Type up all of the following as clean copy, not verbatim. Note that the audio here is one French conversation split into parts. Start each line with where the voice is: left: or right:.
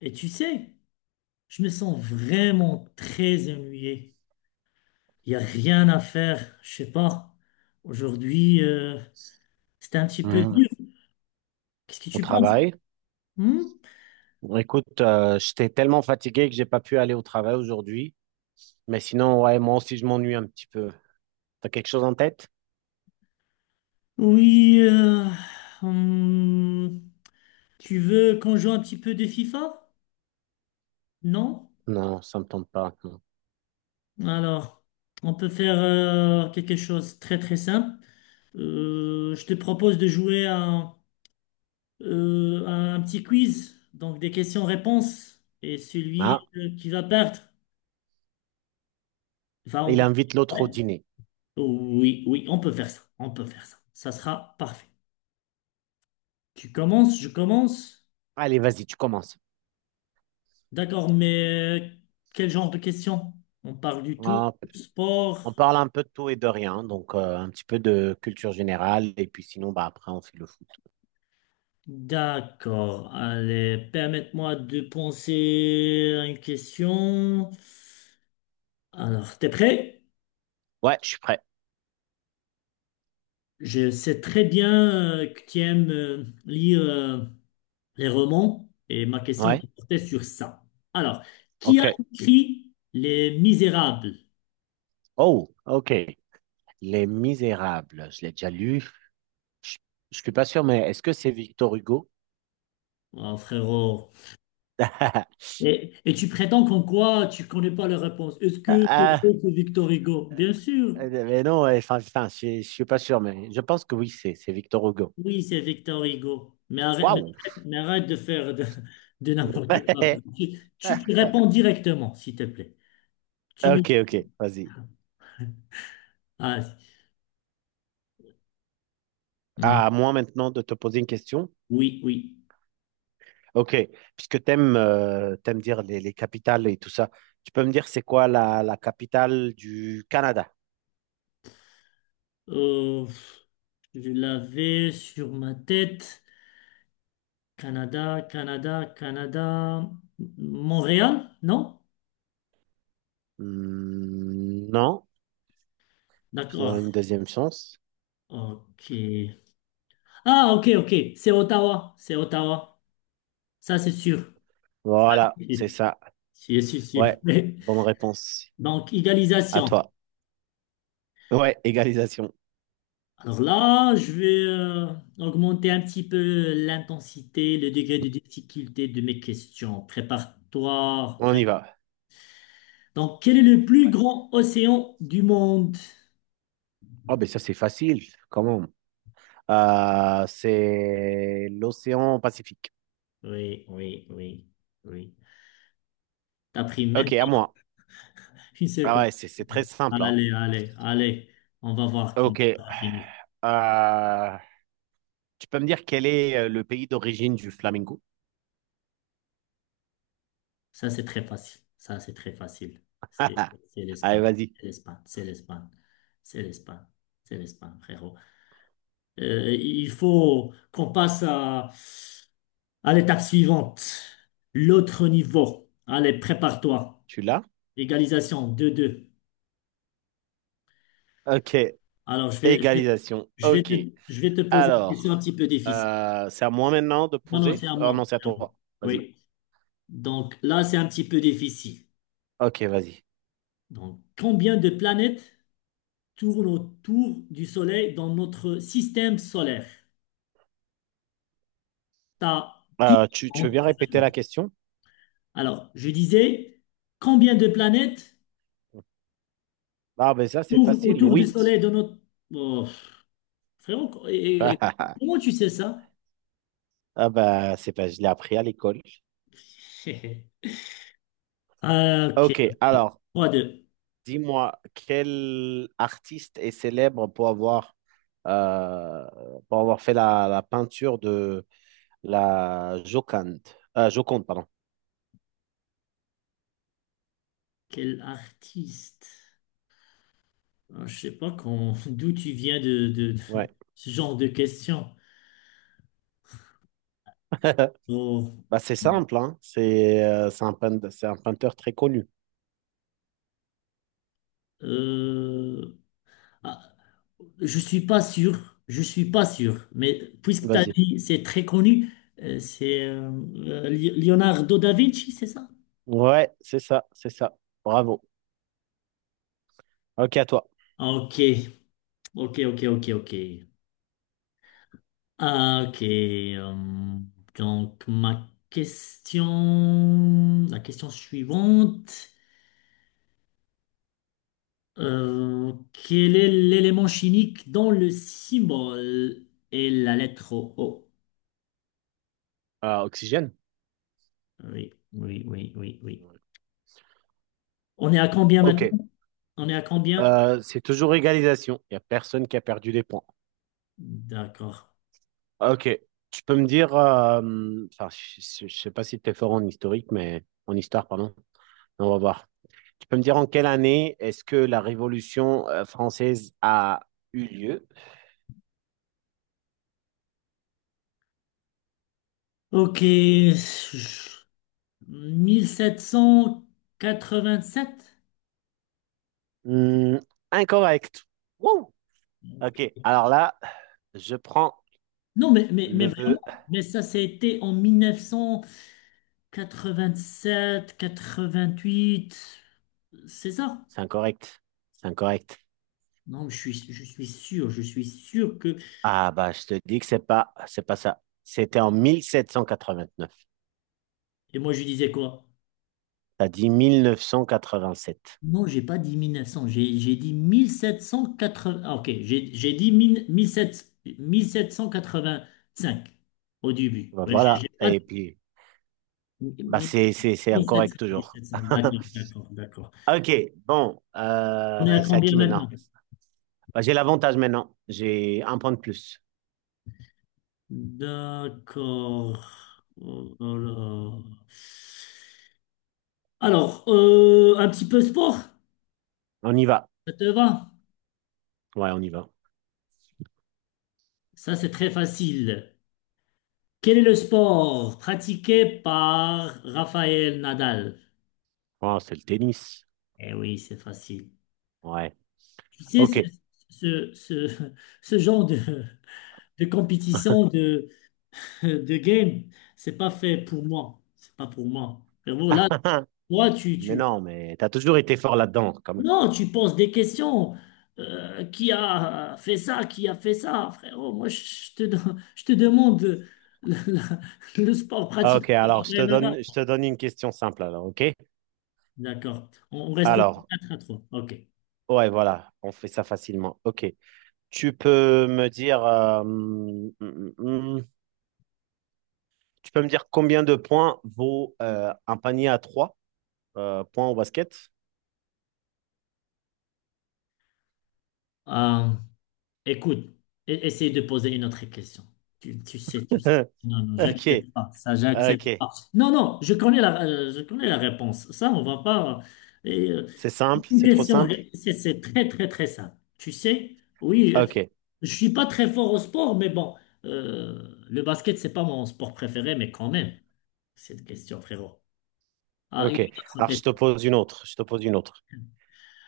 left: Et tu sais, je me sens vraiment très ennuyé. Il n'y a rien à faire, je sais pas. Aujourd'hui, c'était un petit peu
right: Mmh.
left: dur. Qu'est-ce que
right: Au
left: tu penses?
right: travail.
left: Hmm.
right: Écoute, j'étais tellement fatigué que j'ai pas pu aller au travail aujourd'hui. Mais sinon, ouais, moi aussi, je m'ennuie un petit peu. T'as quelque chose en tête?
left: Oui, hmm, tu veux qu'on joue un petit peu de FIFA? Non?
right: Non, ça me tente pas, non.
left: Alors, on peut faire quelque chose de très très simple. Je te propose de jouer à un petit quiz, donc des questions-réponses. Et celui
right: Ah,
left: qui va perdre. Enfin, on
right: il
left: va...
right: invite l'autre au
left: ouais.
right: dîner.
left: Oui, oui, on peut faire ça. On peut faire ça. Ça sera parfait. Tu commences, je commence.
right: Allez, vas-y, tu commences.
left: D'accord, mais quel genre de questions? On parle du tout.
right: Ah, on
left: Sport.
right: parle un peu de tout et de rien, donc un petit peu de culture générale, et puis sinon, bah après, on fait le foot.
left: D'accord. Allez, permette-moi de penser à une question. Alors, t'es prêt?
right: Ouais, je suis prêt.
left: Je sais très bien que tu aimes lire les romans et ma question
right: Ouais,
left: portait sur ça. Alors, qui
right: ok.
left: a écrit Les Misérables?
right: Oh, ok. Les Misérables, je l'ai déjà lu. Je, je suis pas sûr, mais est-ce que c'est Victor Hugo?
left: Ah, frérot. Et tu prétends qu'en quoi tu connais pas la réponse? Est-ce que c'est vrai, c'est Victor Hugo? Bien sûr.
right: Mais non, ouais, enfin, je suis pas sûr, mais je pense que oui, c'est Victor Hugo.
left: Oui, c'est Victor Hugo. Mais arrête, mais
right: Waouh!
left: arrête- mais arrête de faire de n'importe quoi. Tu réponds directement, s'il te plaît. Tu me dis,
right: Ok, ok, vas-y.
left: ah, ah,
right: À moi maintenant de te poser une question.
left: oui, oui.
right: Ok, puisque t'aimes dire les capitales et tout ça, tu peux me dire c'est quoi la capitale du Canada?
left: Euh, je l'avais sur ma tête. Canada, Canada, Canada. Montréal? Non?
right: Hmm, non, je te donne
left: D'accord.
right: une deuxième chance.
left: Ok. Ah, ok, ok. C'est Ottawa. C'est Ottawa. Ça, c'est sûr.
right: Voilà, c'est
left: Oui,
right: ça.
left: c'est sûr, sûr.
right: Ouais,
left: Oui.
right: bonne réponse.
left: Donc,
right: À
left: égalisation.
right: toi. Ouais, égalisation.
left: Alors là, je vais augmenter un petit peu l'intensité, le degré de difficulté de mes questions. Prépare-toi,
right: On
left: frère.
right: y va.
left: Donc, quel est le
right: Je suis
left: plus
right: prêt.
left: grand océan du monde?
right: Oh, ben ça c'est facile, comment. C'est l'océan Pacifique.
left: Oui, oui, oui, oui. T'as pris même
right: Ok, à
left: pas
right: moi.
left: une
right: Ah
left: seconde.
right: ouais, c'est très simple, hein.
left: Allez, allez, allez. On va voir comment
right: Ok,
left: ça va finir.
right: euh, tu peux me dire quel est le pays d'origine du flamingo?
left: Ça, c'est très facile. Ça, c'est très facile. C'est c'est
right: Allez,
left: l'Espagne.
right: vas-y.
left: C'est l'Espagne. C'est l'Espagne. C'est l'Espagne. C'est l'Espagne, frérot. Il faut qu'on passe à l'étape suivante. L'autre niveau. Allez, prépare-toi.
right: Tu l'as?
left: Égalisation 2-2.
right: Ok.
left: Alors, je vais, je vais,
right: Égalisation. Ok.
left: je vais te poser une
right: Alors,
left: question un petit peu difficile.
right: c'est à moi maintenant de
left: Non, non, c'est
right: poser?
left: à
right: Oh
left: moi.
right: non, c'est à
left: C'est à moi.
right: toi. Vas-y.
left: Oui. Donc là, c'est un petit peu difficile.
right: Ok, vas-y.
left: Donc, combien de planètes tourne autour du Soleil dans notre système solaire? T'as dix
right: Tu veux
left: ans.
right: bien répéter la question?
left: Alors, je disais, combien de planètes
right: Ah ben ça, c'est
left: tournent
right: facile.
left: autour du Soleil
right: 8.
left: dans notre... Oh, frérot, comment tu sais ça?
right: Ah ben c'est pas, je l'ai appris à l'école.
left: Ah, ok,
right: Ok, alors,
left: Trois 2.
right: dis-moi, quel artiste est célèbre euh, pour avoir fait la peinture de la Joconde? Joconde, pardon.
left: Quel artiste? Ah, je sais pas d'où tu viens de
right: Ouais.
left: ce genre de questions. Oh,
right: Bah, c'est simple, hein. C'est c'est un peintre très connu.
left: euh, ah, je suis pas sûr, je suis pas sûr, mais puisque tu as
right: Vas-y.
left: dit c'est très connu, c'est Leonardo da Vinci, c'est ça?
right: Ouais, c'est ça. Bravo. Ok, à toi.
left: Ah, ok, ok, ok, ok, ok. Ah, ok, donc ma question, la question suivante, quel est l'élément chimique dont le symbole est la lettre O?
right: Oxygène?
left: Oui, oui, oui, oui, oui.
right: Ouais.
left: On est à combien
right: Ok.
left: maintenant? On est à combien?
right: C'est toujours égalisation. Il n'y a personne qui a perdu des points.
left: D'accord.
right: Ah, ok, tu peux me dire, enfin, je ne sais pas si tu es fort en historique, mais en histoire, pardon. On va voir. Tu peux me dire en quelle année est-ce que la Révolution française a eu lieu?
left: Ok, 1787?
right: Hmm, incorrect. Wouh! Ok, alors là, je prends
left: Non, mais
right: le.
left: vraiment, mais ça, c'était en 1987, quatre-vingt-huit. C'est ça?
right: C'est incorrect. C'est incorrect.
left: Non, je suis sûr que...
right: Ah bah, je te dis que c'est pas ça. C'était en 1789.
left: Et moi, je disais quoi?
right: T'as dit 1987.
left: Non, j'ai pas dit 1900, j'ai dit 1780... Ah, ok, j'ai dit 1000 1700 1785 au début.
right: Bah,
left: Ouais, j'ai
right: voilà.
left: pas
right: Et puis, bah,
left: dit...
right: c'est incorrect
left: 1700,
right: toujours.
left: 1700, d'accord, d'accord, d'accord.
right: Ok, bon,
left: On est à
right: c'est à
left: combien
right: qui maintenant?
left: maintenant?
right: Bah, j'ai l'avantage maintenant. J'ai un point de plus.
left: D'accord. Oh là là. Alors, un petit peu sport,
right: On y va.
left: ça te va?
right: Ouais, on y va.
left: Ça, c'est très facile. Quel est le sport pratiqué par Raphaël Nadal?
right: Oh, c'est le tennis.
left: Eh oui, c'est facile.
right: Ouais.
left: Tu sais,
right: Ok.
left: ce, ce, ce genre de compétition de game, c'est pas fait pour moi. C'est pas pour moi. Frérot, là, toi, tu,
right: Mais
left: tu...
right: non, mais t'as toujours été fort là-dedans, quand même.
left: Non, tu poses des questions. Qui a fait ça? Qui a fait ça? Frérot, moi, je te demande la- la- le sport
right: Ah,
left: pratique.
right: ok, alors je te donne une question simple, alors, ok?
left: D'accord. On reste toujours
right: Alors,
left: 4-3. OK.
right: ouais, voilà, on fait ça facilement. Ok. Tu peux me dire, tu peux me dire combien de points vaut un panier à trois points au basket?
left: Euh, Écoute, essaye de poser une autre question. Tu sais, tu sais.
right: Hein,
left: Non, non,
right: ok,
left: j'accepte pas. Ça, j'accepte
right: ok.
left: pas. Non, non, je connais la réponse. Ça, on va pas. Et,
right: C'est simple,
left: une
right: c'est trop
left: question,
right: simple.
left: c'est très, très, très simple. Tu sais, oui,
right: Ok,
left: je suis pas très fort au sport, mais bon, le basket, c'est pas mon sport préféré, mais quand même, cette question, frérot. Ah,
right: ok.
left: une autre
right: Alors,
left: question.
right: Je te pose une autre.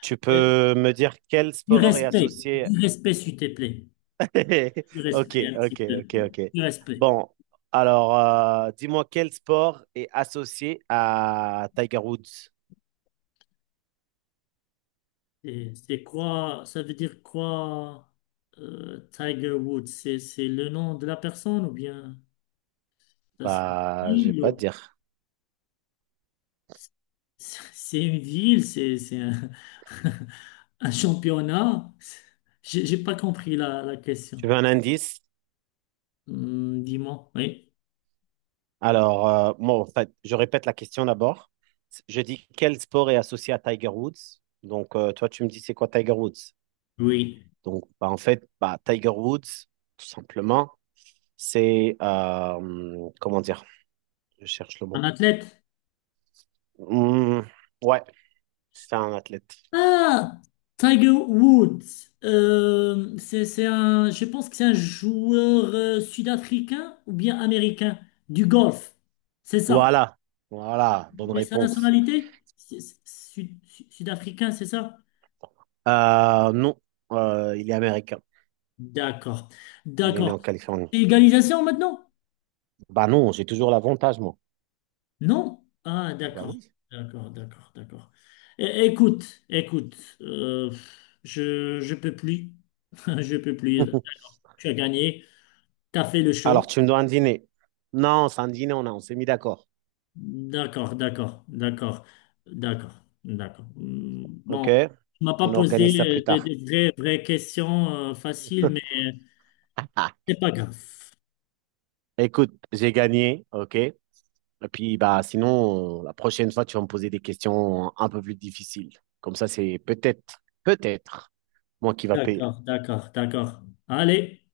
right: Tu
left: Euh,
right: peux me dire quel
left: du
right: sport est
left: respect,
right: associé.
left: du respect, s'il te plaît. Du
right: Ok,
left: respect, un petit
right: ok,
left: peu.
right: ok, ok.
left: Du respect.
right: Bon, alors, dis-moi quel sport est associé à Tiger Woods?
left: C'est quoi, ça veut dire quoi, Tiger Woods? C'est le nom de la personne ou bien ça, c'est une
right: Bah, je vais
left: ville?
right: pas te dire.
left: C'est une ville, un championnat? J'ai pas compris la
right: Tu
left: question.
right: veux un indice?
left: Hmm, dis-moi, oui.
right: Alors, moi, en fait, je répète la question d'abord. Je dis quel sport est associé à Tiger Woods? Donc, toi, tu me dis c'est quoi Tiger Woods?
left: Oui.
right: Donc, bah, en fait, bah, Tiger Woods, tout simplement, c'est, comment dire? Je cherche le
left: Un
right: mot.
left: athlète?
right: Hum, ouais, c'est un athlète.
left: Ah, Tiger Woods. Je pense que c'est un joueur sud-africain ou bien américain du golf. C'est ça.
right: Voilà, voilà, bonne
left: Mais sa
right: réponse.
left: nationalité, sud-africain, c'est ça?
right: Non, il est américain.
left: D'accord.
right: Il est né
left: D'accord.
right: en Californie.
left: C'est égalisation maintenant?
right: Bah non, j'ai toujours l'avantage, moi.
left: Non? Ah,
right: Bah
left: d'accord.
right: oui.
left: D'accord, d'accord, d'accord. Écoute, écoute, euh, je peux plus. Je peux plus. Tu as gagné, tu as fait le show.
right: Alors, tu me dois un dîner. Non, c'est un dîner, on a, on s'est mis d'accord.
left: D'accord, d'accord, d'accord, d'accord, d'accord. Bon,
right: OK?
left: tu m'as pas
right: On
left: posé
right: organise ça plus
left: des,
right: tard.
left: des vraies, vraies questions faciles, mais
right: Ah,
left: c'est pas grave.
right: écoute, j'ai gagné. OK? Et puis, bah, sinon, la prochaine fois, tu vas me poser des questions un peu plus difficiles. Comme ça, c'est peut-être moi qui va payer.
left: D'accord, d'accord, d'accord. Allez.